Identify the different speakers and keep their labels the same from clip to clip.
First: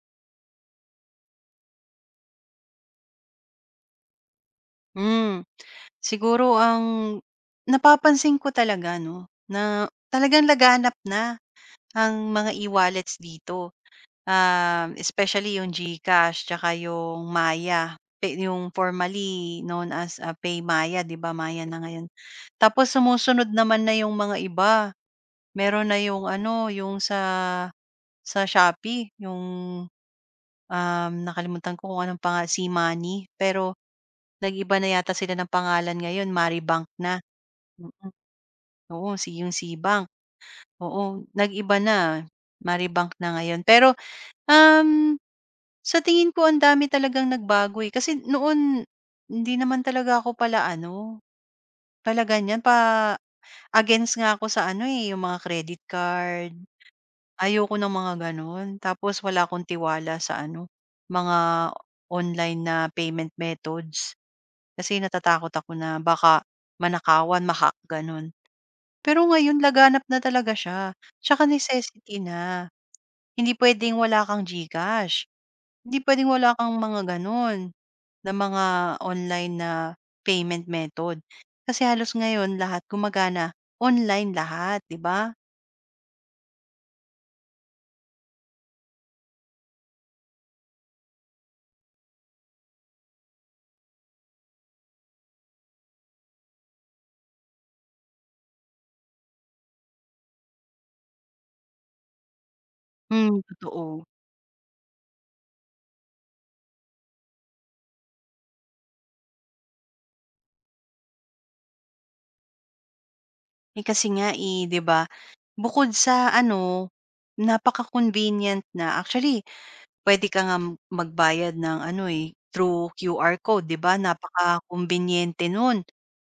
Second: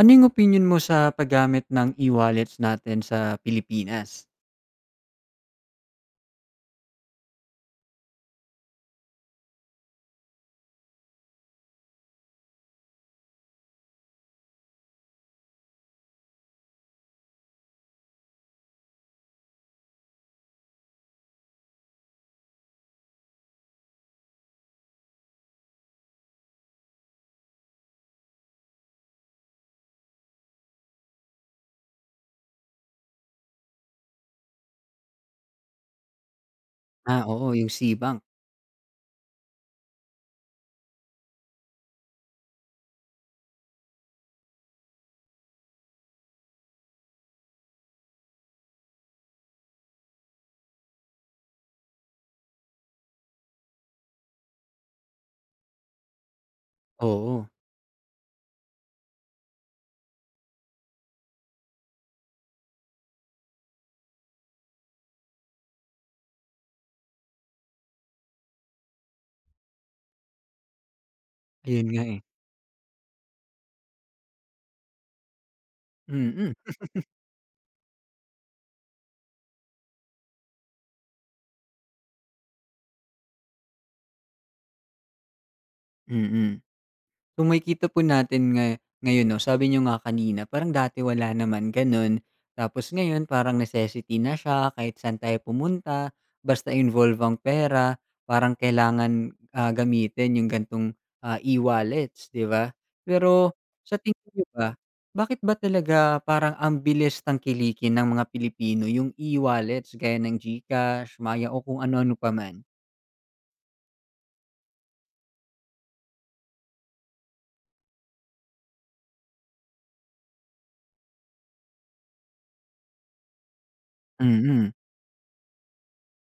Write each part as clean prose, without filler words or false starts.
Speaker 1: Ano yung opinyon mo sa paggamit ng e-wallets natin sa Pilipinas?
Speaker 2: Hmm. Siguro ang napapansin ko talaga 'no, na talagang laganap na ang mga e-wallets dito. Especially yung GCash tsaka yung Maya, yung formerly known as, PayMaya, 'di ba, Maya na ngayon. Tapos sumusunod naman na yung mga iba. Meron na yung ano, yung sa Shopee, yung, nakalimutan ko kung anong panga si money. Pero nag-iba na yata sila ng pangalan ngayon, Maribank na.
Speaker 1: Ah, oo, yung
Speaker 2: Mm,
Speaker 1: Cbank.
Speaker 2: oo, si yung SeaBank, oo, nag-iba na, Maribank na ngayon. Pero, um, sa tingin ko ang dami talagang nagbago, eh, kasi noon hindi naman talaga ako pala ano, pala ganiyan, against nga ako sa ano, eh, yung mga credit card.
Speaker 1: Oo,
Speaker 2: Ayoko ng mga gano'n. Tapos wala akong tiwala sa ano, mga online na payment methods. Kasi natatakot ako na baka manakawan, hack gano'n. Pero ngayon laganap na talaga siya, tsaka
Speaker 1: ayun nga,
Speaker 2: necessity
Speaker 1: eh.
Speaker 2: na. Hindi puwedeng wala kang GCash, hindi puwedeng
Speaker 1: Mm,
Speaker 2: wala kang mga gano'n, na mga online na payment method. Kasi halos ngayon lahat gumagana online lahat, 'di ba?
Speaker 1: mm. Kung makikita po natin nga ngayon 'no, sabi niyo nga kanina parang dati wala naman gano'n, tapos ngayon parang necessity na siya kahit saan tayo pumunta, basta involve ang pera parang kailangan, gamitin yung ganitong, e-wallets, 'di ba?
Speaker 2: Hmm,
Speaker 1: Pero sa
Speaker 2: totoo.
Speaker 1: tingin niyo ba, bakit ba talaga parang ang bilis tangkilikin ng mga Pilipino yung e-wallets gaya ng GCash, Maya o kung ano-ano pa man?
Speaker 2: Eh, kasi nga, eh, 'di ba, bukod sa ano, napaka-convenient na. Actually, puwede ka ngang magbayad ng ano, eh, through QR code, 'di ba,
Speaker 1: Mm,
Speaker 2: napakakumbinyente nun.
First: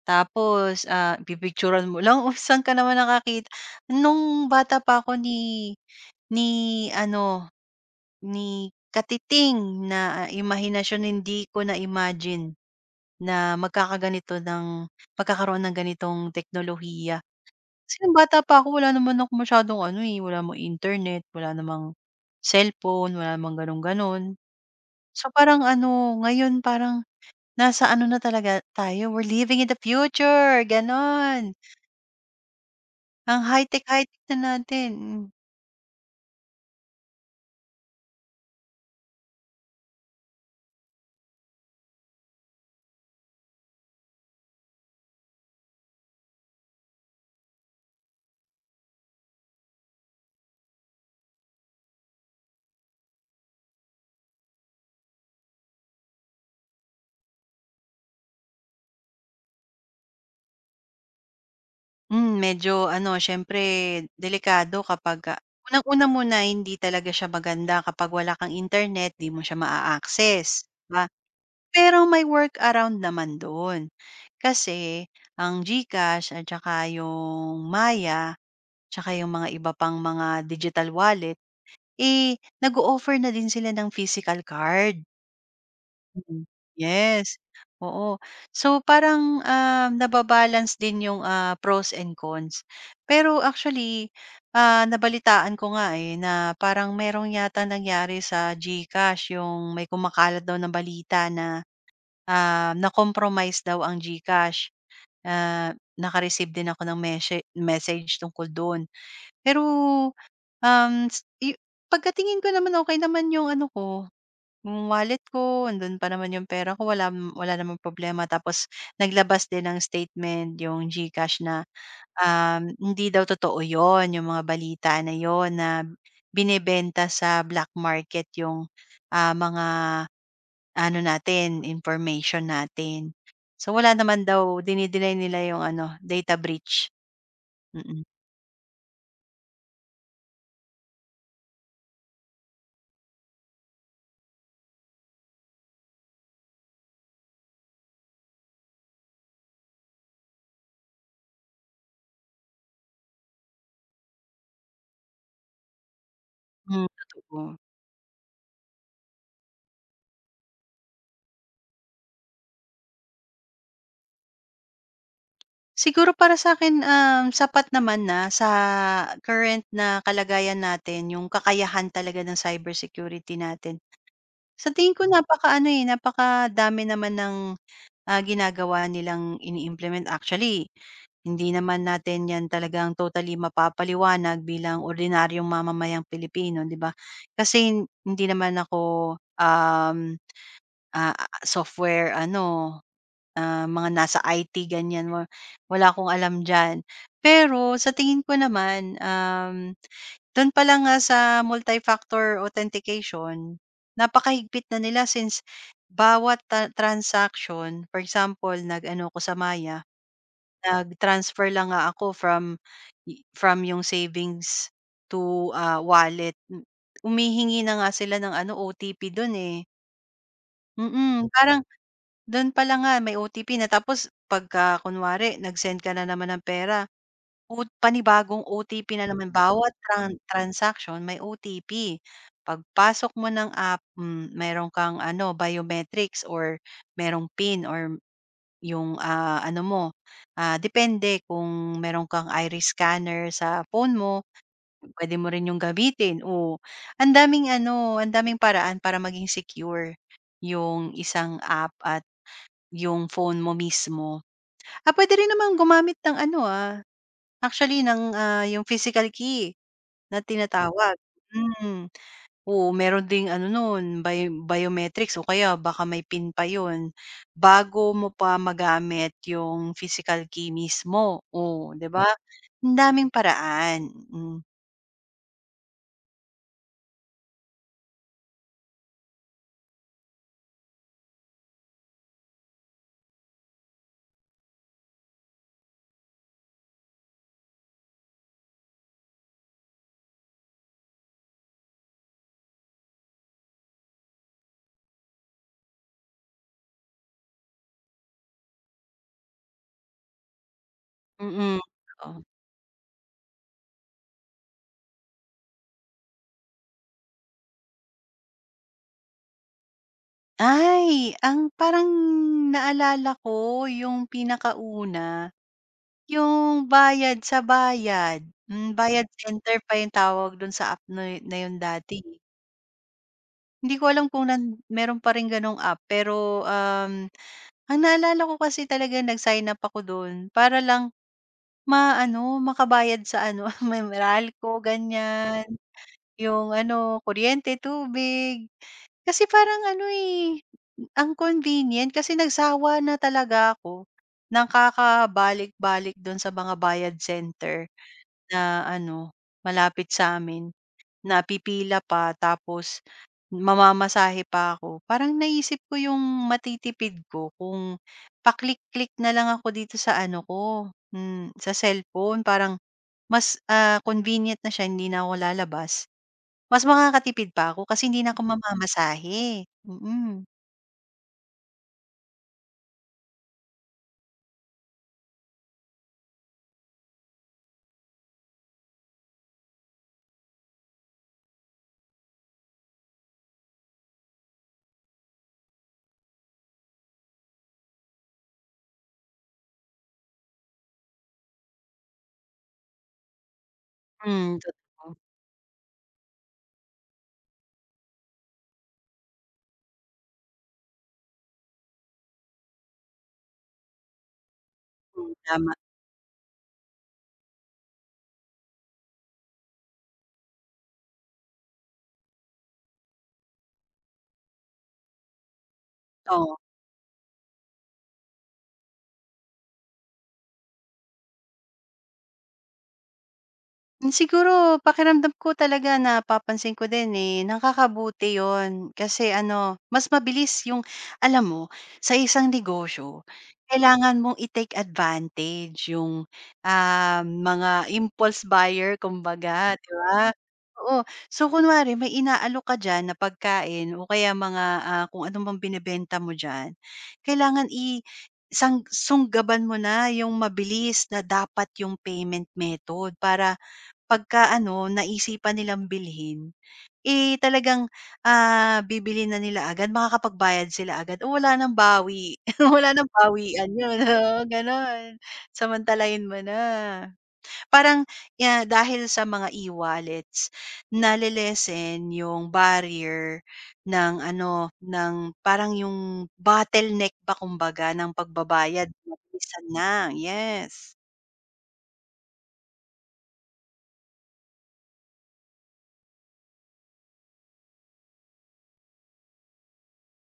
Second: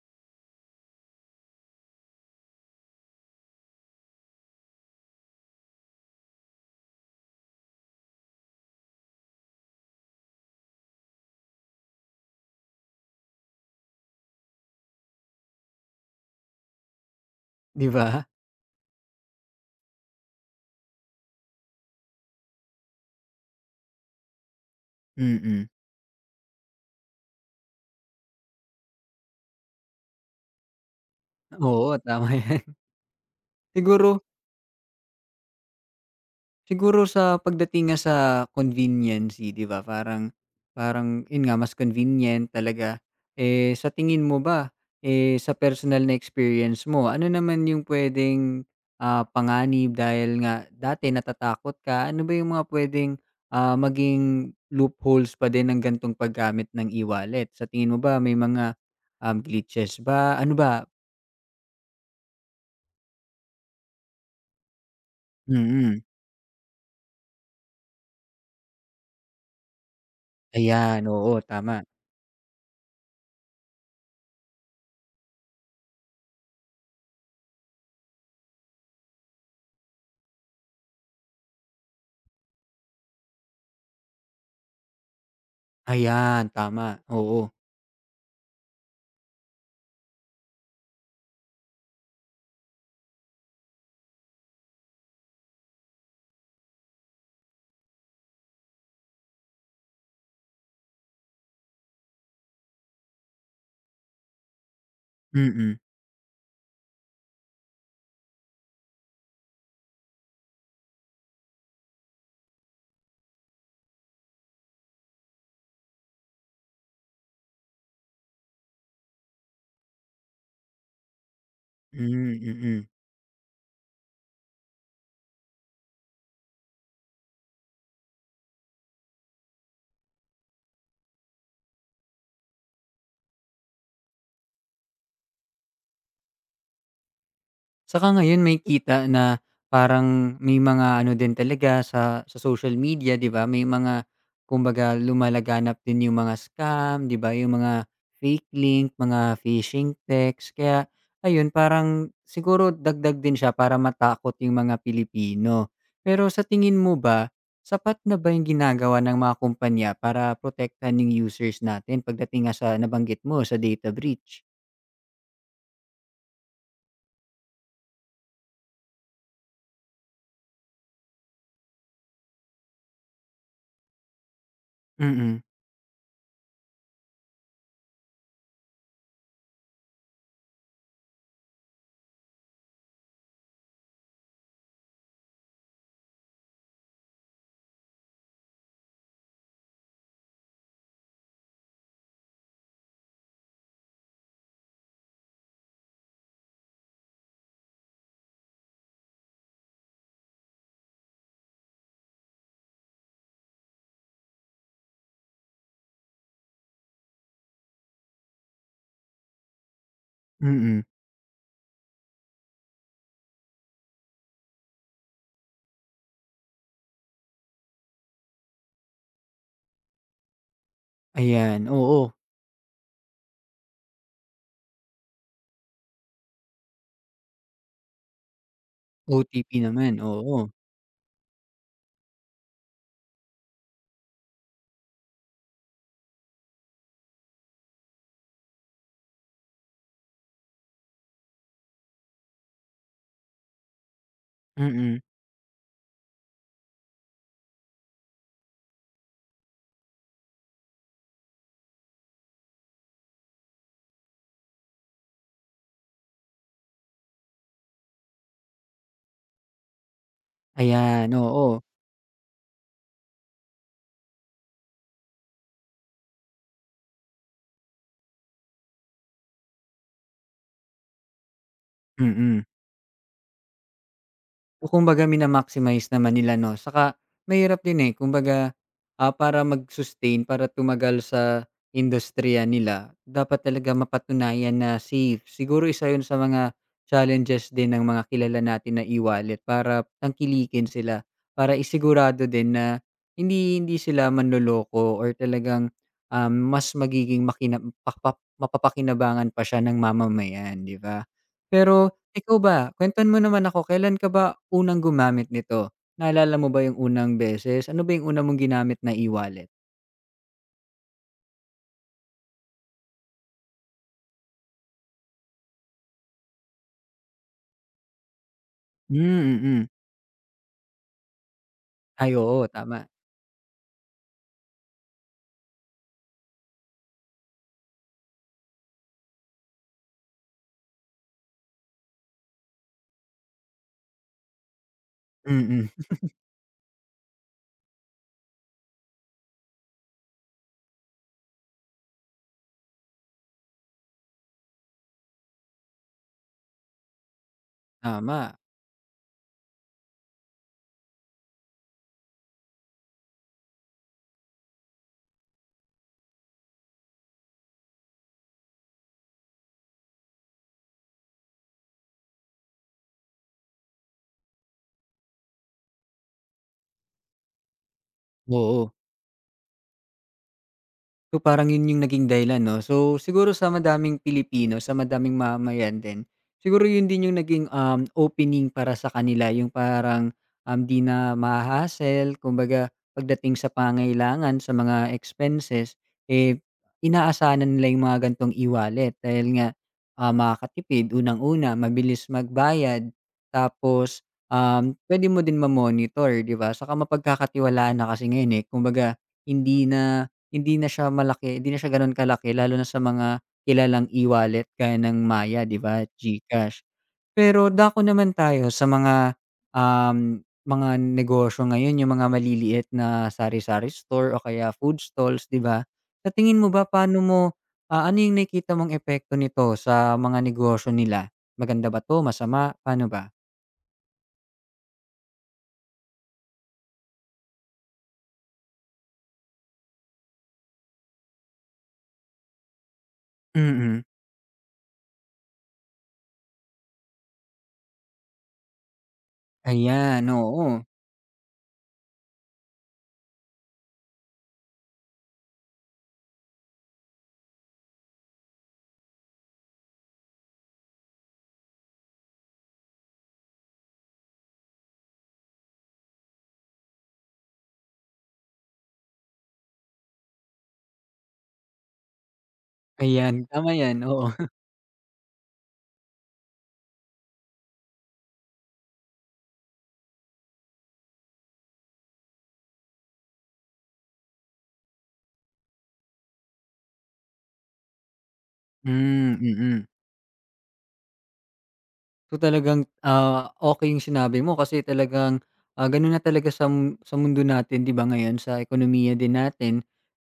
Speaker 2: Tapos, pipicturan mo lang, "Uy, saan ka naman nakakita?" Nung bata pa ako ni ano, ni katiting na imahinasyon, hindi ko na-imagine na magkakaganito ng magkakaroon ng ganitong teknolohiya.
Speaker 1: 'di
Speaker 2: Kasi nung
Speaker 1: ba?
Speaker 2: bata pa ako wala naman ako masyadong ano, eh, wala namang internet, wala namang cellphone, wala namang gano'n-gano'n. So, parang
Speaker 1: Mm.
Speaker 2: ano, ngayon parang nasa ano na talaga tayo, we're living in the future, gano'n.
Speaker 1: Oo, tama 'yan.
Speaker 2: Ang high-tech,
Speaker 1: Siguro
Speaker 2: high-tech na natin.
Speaker 1: Siguro sa pagdating nga sa conveniency, 'di ba, parang parang 'yun nga mas convenient talaga. Eh, sa tingin mo ba, eh, sa personal na experience mo, ano naman yung pwedeng panganib dahil nga dati natatakot ka, ano ba yung mga pwedeng maging loopholes pa din ng gantong paggamit ng e-wallet? Sa tingin mo ba may mga, glitches ba? Ano ba
Speaker 2: Hmm, medyo ano siyempre delikado kapagka
Speaker 1: mm,
Speaker 2: unang-una muna hindi talaga siya maganda kapag wala kang internet, 'di mo siya maa-access,
Speaker 1: ayan,
Speaker 2: ba?
Speaker 1: oo, tama.
Speaker 2: Pero may workaround naman dun. Kasi ang GCash at saka yung Maya, tsaka yung mga iba pang mga digital wallet, eh, nag-o-offer na din sila ng physical card.
Speaker 1: Ayan,
Speaker 2: Mm.
Speaker 1: tama,
Speaker 2: Yes,
Speaker 1: oo,
Speaker 2: oo. So parang, din yung, pros and cons. Pero actually, nabalitaan ko nga, eh, na parang merong yata nangyari sa GCash yung may kumakalat daw na balita na na-compromise daw ang GCash,
Speaker 1: mm.
Speaker 2: ah, naka-receive din ako ng message tungkol doon. Pero, s yu pagkatingin ko naman okey naman 'yung ano ko, 'yung wallet ko, andun pa naman 'yung pera ko, wala namang problema. Tapos naglabas din ng statement 'yung GCash na,
Speaker 1: Hmm, mm.
Speaker 2: hindi daw totoo yon, 'yung mga balita na yon na binebenta sa black market 'yung, mga ano natin, information natin. So, wala naman daw dini nila yung ano, data breach, mm.
Speaker 1: Saka ngayon makikita na parang may mga ano din talaga sa social media, 'di ba? May mga kumbaga lumalaganap din yung mga scam, 'di ba? Yung mga fake link, mga phishing text. Kaya ayun, parang siguro dagdag din siya para matakot yung mga Pilipino. Pero sa tingin
Speaker 2: Hmm,
Speaker 1: mo ba,
Speaker 2: totoo.
Speaker 1: sapat na ba yung ginagawa ng mga kumpanya para protektahan yung users natin pagdating nga sa nabanggit mo, sa data breach?
Speaker 2: Siguro para sa'kin, sapat naman na sa current na kalagayan natin yung kakayahan talaga ng cybersecurity natin. Sa tingin ko
Speaker 1: Mm,
Speaker 2: napakaano, eh, napaka dami naman ng, ginagawa nilang ini-implement. Actually, hindi naman natin 'yan talagang totally mapapaliwanag bilang ordinaryong mamamayang Pilipino, 'di ba? Kasi hindi naman ako, um, software ano, mga nasa IT ganyan, wala akong alam diyan. Pero sa tingin ko naman, do'n pa lang nga sa multi-factor authentication, napakahigpit na nila since bawat transaction, for example, nag-ano ako sa Maya.
Speaker 1: mm.
Speaker 2: Nag-transfer lang nga ako from from yung savings to, wallet. Humihingi na nga sila ng ano, OTP dun, eh. Parang
Speaker 1: Ayan, oo.
Speaker 2: dun pa lang nga may OTP na, tapos pagka kunwari nag-send ka na naman ng pera, o panibagong OTP na naman.
Speaker 1: OTP
Speaker 2: Bawat
Speaker 1: naman, oo.
Speaker 2: transaction may OTP. Pagpasok mo ng app, hmm, meron kang ano, biometrics or merong PIN or yung, ano mo, depende kung meron kang iris scanner sa phone mo,
Speaker 1: Mm.
Speaker 2: pwede mo rin yung gamitin o ang daming ano, ang daming paraan para maging secure yung isang app at yung phone mo mismo. Ah, puwede rin naman gumamit ng ano, actually ng, yung physical key na tinatawag.
Speaker 1: Ayan, oo.
Speaker 2: Mm. Oo, meron ding ano nun, biometrics o kaya baka may PIN pa yun, bago mo pa magamit yung physical key mismo, oh, 'di ba?
Speaker 1: Mm.
Speaker 2: Hmm. Ang daming paraan, mm,
Speaker 1: O kumbaga mina-maximize naman nila 'no, saka mahirap din, eh, kumbaga, para mag-sustain, para tumagal sa industriya nila, dapat talaga mapatunayan na safe. Siguro isa 'yun sa mga challenges din ng mga kilala natin na e-wallet para tangkilikin sila, para isigurado din na hindi hindi sila manloloko or talagang, mas magiging makina pakpap mapapakinabangan pa siya ng mamamayan, 'di ba?
Speaker 2: mm,
Speaker 1: Pero
Speaker 2: oo.
Speaker 1: ikaw ba, kuwentuhan mo naman ako, kailan ka ba unang gumamit nito? Naalala mo ba yung unang beses? Ano ba yung una mong ginamit na e-wallet?
Speaker 2: Ay, ang parang naalala ko yung pinakauna, yung bayad sa bayad, hmm, bayad
Speaker 1: Hmm,
Speaker 2: center
Speaker 1: mm.
Speaker 2: pa yung tawag dun sa app na na yun dati.
Speaker 1: Ay, oo, tama.
Speaker 2: Hindi ko alam kung meron pa rin ganong app pero. Ang naalala ko kasi talaga nag-sign up ako dun para lang makabayad sa ano, may Meralco ganyan,
Speaker 1: Mm.
Speaker 2: yung ano, kuryente, tubig. Kasi parang ano, eh, ang convenient kasi nagsawa na talaga ako ng kakabalik-balik dun sa mga bayad center
Speaker 1: Tama.
Speaker 2: na ano, malapit sa amin na pipila pa tapos mamamasahe pa ako. Parang naisip ko yung matitipid ko kung click na lang ako dito sa ano ko, hmm, sa cellphone. Parang mas, convenient na siya, hindi na ako lalabas. Mas makakatipid pa ako kasi hindi na ako
Speaker 1: Oo.
Speaker 2: mamamasahe.
Speaker 1: So, parang yun yung naging dahilan 'no. So, siguro sa madaming Pilipino, sa madaming mamayan din, siguro yun din yung naging, opening para sa kanila yung parang, 'di na mahasel hassle kumbaga pagdating sa pangailangan sa mga expenses, eh, inaasahan na nila yung mga gantong e-wallet dahil nga, makakatipid unang-una, mabilis magbayad, tapos,
Speaker 2: Hmm, totoo.
Speaker 1: puwede mo din ma-monitor 'di ba? Saka mapagkakatiwalaan na kasi ngayon, eh, kumbaga hindi na hindi na siya malaki, hindi na siya gano'n kalaki lalo na sa mga kilalang e-wallet gaya ng
Speaker 2: Hmm,
Speaker 1: Maya,
Speaker 2: tama,
Speaker 1: 'di ba, GCash. Pero dako naman tayo sa mga, um, mga negosyo ngayon, yung mga maliliit na sari-sari store o kaya food stalls, 'di ba? Sa
Speaker 2: oo.
Speaker 1: tingin mo ba paano mo, ano yung nakikita mong epekto nito sa mga negosyo nila? Maganda ba 'to, masama, paano ba?
Speaker 2: Hmm, siguro pakiramdam ko talaga na napapansin ko din, eh, nakakabuti 'yun. Kasi ano, mas mabilis yung alam mo, sa isang negosyo
Speaker 1: Mm.
Speaker 2: kailangan mong i-take advantage yung, mga impulse buyer kumbaga, 'di
Speaker 1: Ayan,
Speaker 2: ba?
Speaker 1: oo.
Speaker 2: Oo. So, kunwari may inaalok ka diyan na pagkain o kaya mga, kung ano mang binebenta mo diyan, kailangan sang sunggaban mo na yung mabilis na dapat yung payment method para pagka ano, naisipan nilang bilhin, eh, talagang, bibili na nila agad, makakapagbayad sila agad o wala ng bawi, wala ng
Speaker 1: Ayan,
Speaker 2: bawian
Speaker 1: tama
Speaker 2: yun,
Speaker 1: 'yan, oo.
Speaker 2: gano'n. Samantalahin mo na. Parang, dahil sa mga e-wallets, nale yung barrier ng ano, ng parang yung bottleneck ba kumbaga ng pagbabayad,
Speaker 1: Hmm,
Speaker 2: mabilisan
Speaker 1: mm.
Speaker 2: na, yes.
Speaker 1: So, talagang, okey yung sinabi mo kasi talagang, gano'n na talaga sa sa mundo natin 'di ba ngayon, sa ekonomiya din natin.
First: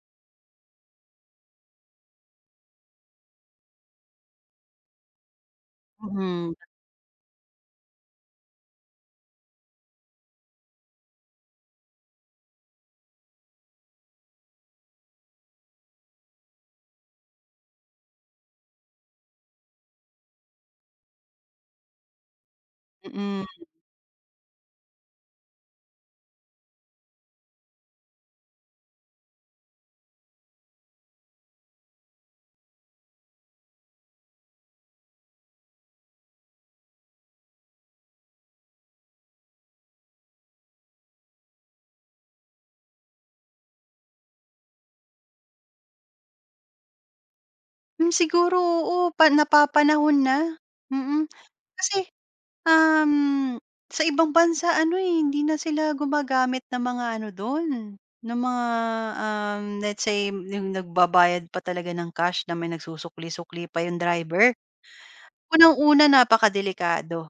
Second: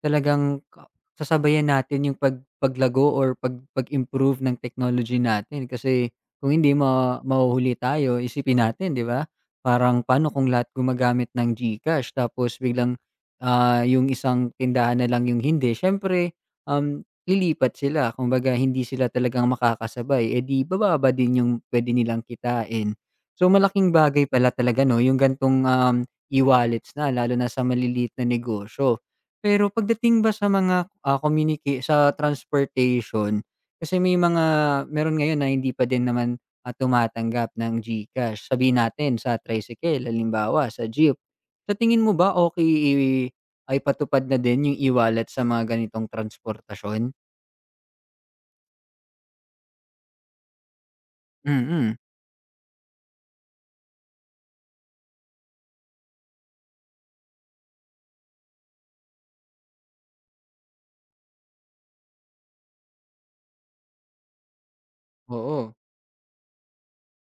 Speaker 1: Talagang ka sasabayan natin yung paglago or pag-improve ng technology natin kasi kung
Speaker 2: Mhm,
Speaker 1: hindi mahuhuli tayo. Isipin natin 'di ba, parang paano kung lahat gumagamit ng GCash tapos biglang, yung isang tindahan na lang yung hindi. Siyempre, um, lilipat sila kumbaga hindi sila talagang makakasabay, eh, di bababa din yung puwede nilang kitain. So,
Speaker 2: mm.
Speaker 1: malaking bagay pala talaga 'no yung ganitong, e-wallets na lalo na sa maliliit na negosyo. Pero pagdating ba sa mga, ah, communica sa transportation, kasi may mga meron ngayon na hindi pa din naman, tumatanggap ng GCash. Sabihin natin sa tricycle halimbawa, sa jeep. Sa tingin mo ba okay i ay patupad na din yung e-wallet sa mga ganitong transportasyon?
Speaker 2: Hmm, siguro oo, napapanahon na, mm.
Speaker 1: Mm.
Speaker 2: Kasi, um, sa ibang bansa ano, eh, hindi na sila gumagamit ng mga ano dun, ng mga, let's say yung nagbabayad pa talaga ng cash na may nagsusukli-sukli pa yung driver.
Speaker 1: Oo.
Speaker 2: Unang-una napakadelikado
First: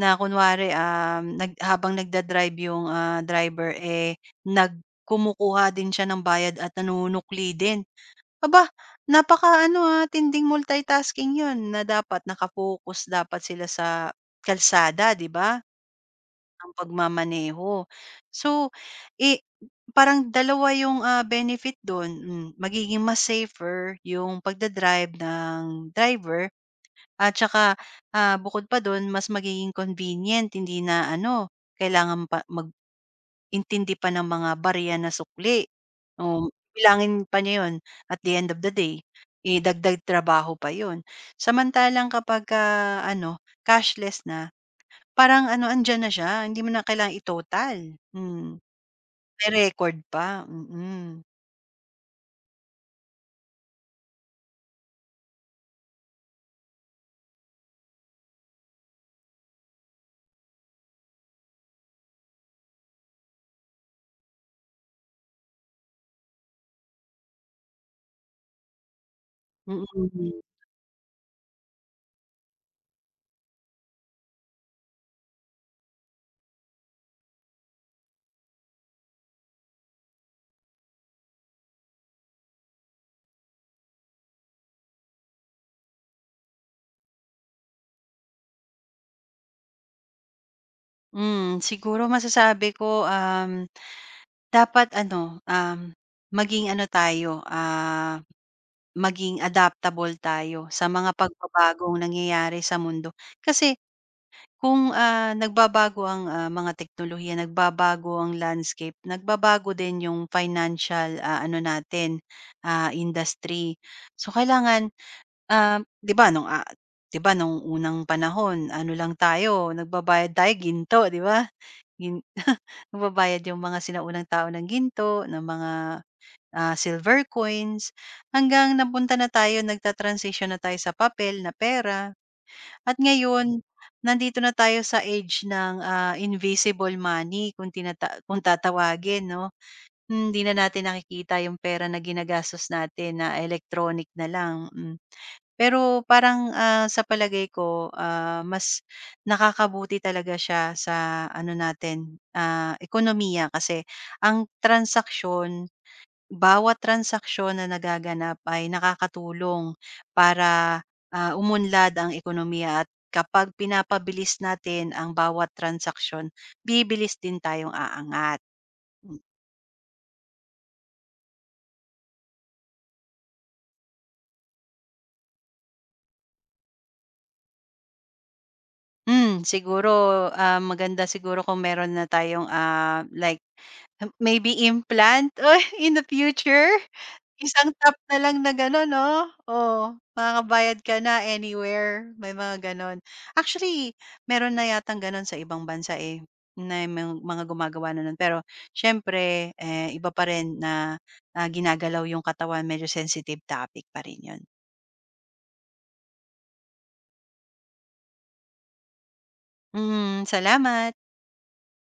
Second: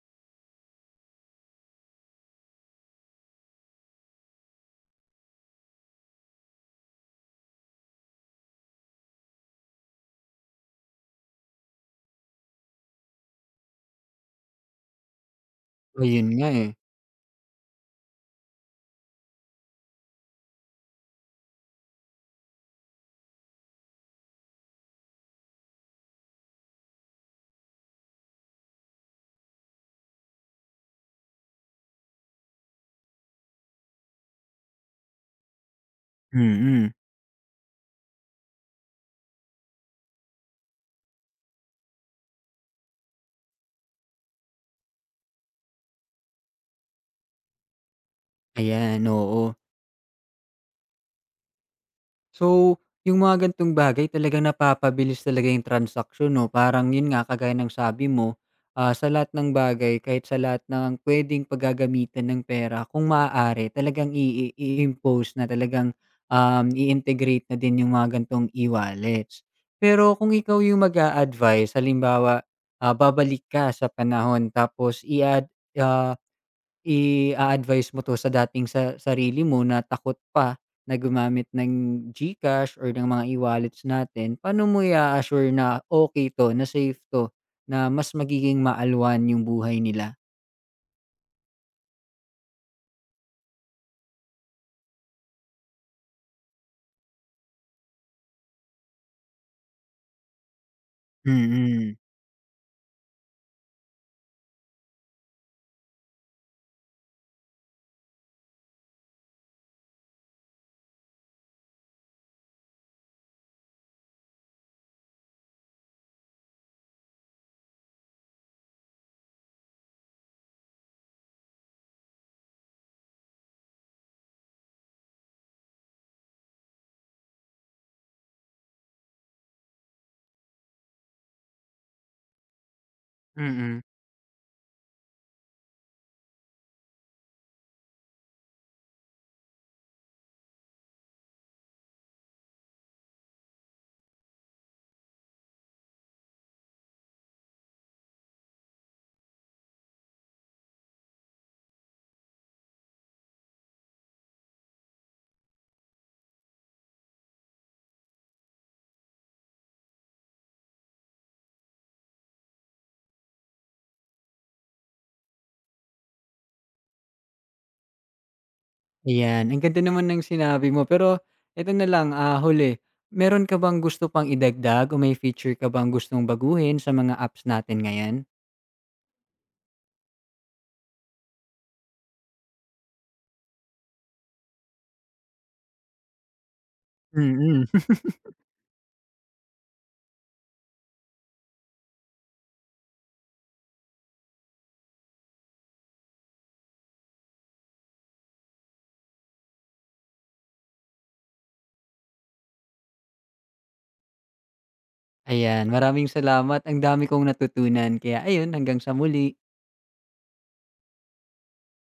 Speaker 2: na kunwari, habang nagda-drive yung, driver, eh, nag kumukuha din siya ng bayad at nanunukli din. Aba, napaka ano tinding multitasking 'yun na dapat naka-focus dapat sila sa kalsada, 'di ba,
Speaker 1: Ayun nga, eh.
Speaker 2: ang pagmamaneho. So, eh, parang dalawa yung, benefit do'n, hmm, magiging mas safer yung pagda-drive ng driver at saka, bukod pa do'n mas magiging convenient, hindi na ano, kailangan pa mag intindi pa ng mga barya na sukli. Um,
Speaker 1: Mm.
Speaker 2: bibilangin pa niya 'yun at the end of the day, eh, dagdag trabaho pa 'yun. Samantalang kapagka ano, cashless na, parang ano, andiyan na siya, hindi mo na kailangang i-total. Hmm,
Speaker 1: Ayan, oo.
Speaker 2: may record pa.
Speaker 1: So, yung mga ganitong bagay talagang napapabilis talaga yung transaksyon 'no, parang yun nga kagaya ng sabi mo, sa lahat ng bagay kahit sa lahat ng puwedeng paggagamitan ng pera kung maaari talagang i-impose na talagang, i-integrate na din yung mga ganitong e-wallets. Pero kung
Speaker 2: Mm.
Speaker 1: ikaw yung mag-a-advice halimbawa, babalik ka sa panahon tapos i-add ah i-a-advice mo 'to sa dating sa sarili mo na takot pa na gumamit ng GCash or ng mga e-wallets natin, paano mo i assure na okay 'to, na safe 'to, na mas magiging maalwan yung buhay nila?
Speaker 2: Hmm, siguro masasabi ko, dapat ano, maging ano tayo, maging adaptable tayo sa mga pagbabagong
Speaker 1: Mm,
Speaker 2: nangyayari sa mundo. Kasi kung, nagbabago ang, mga teknolohiya, nagbabago ang landscape, nagbabago din yung financial, ano natin, industry. So kailangan, 'di ba nung unang panahon ano lang tayo, nagbabayad tayo ginto, 'di ba? Gin Nagbabayad yung mga sinaunang tao ng ginto, ng mga, silver coins, hanggang napunta na tayo, nagta-transition na tayo sa papel na pera. At ngayon,
Speaker 1: mm.
Speaker 2: nandito na tayo sa age ng, invisible money, kung kung tatawagin 'no. Hindi na natin nakikita yung pera na ginagastos natin, na electronic na lang. Pero parang, sa palagay ko, mas nakakabuti talaga siya sa ano natin, ekonomiya, kasi ang transaksyon bawat transaksyon na nagaganap ay nakakatulong para, umunlad ang ekonomiya, at kapag pinapabilis natin ang bawat transaksyon, bibilis din tayong aangat.
Speaker 1: Ayan, ang ganda naman ng sinabi mo. Pero ito na lang, huli, meron ka bang gusto pang idagdag o may feature ka bang gustong baguhin sa mga apps natin ngayon?
Speaker 2: Mm, siguro, maganda siguro kung meron na tayong, like maybe implant, in the future?
Speaker 1: Mm.
Speaker 2: Isang tap na lang na gano'n 'no? Oo, makakabayad ka na anywhere, may mga gano'n. Actually, meron na yatang gano'n sa ibang bansa, eh, na may mga gumagawa na no'n, pero siyempre, eh, iba pa rin na, ginagalaw yung katawan, medyo sensitive topic pa rin 'yun.
Speaker 1: Ayan, maraming salamat. Ang dami kong natutunan. Kaya ayun, hanggang sa muli.
Speaker 2: Mm, salamat.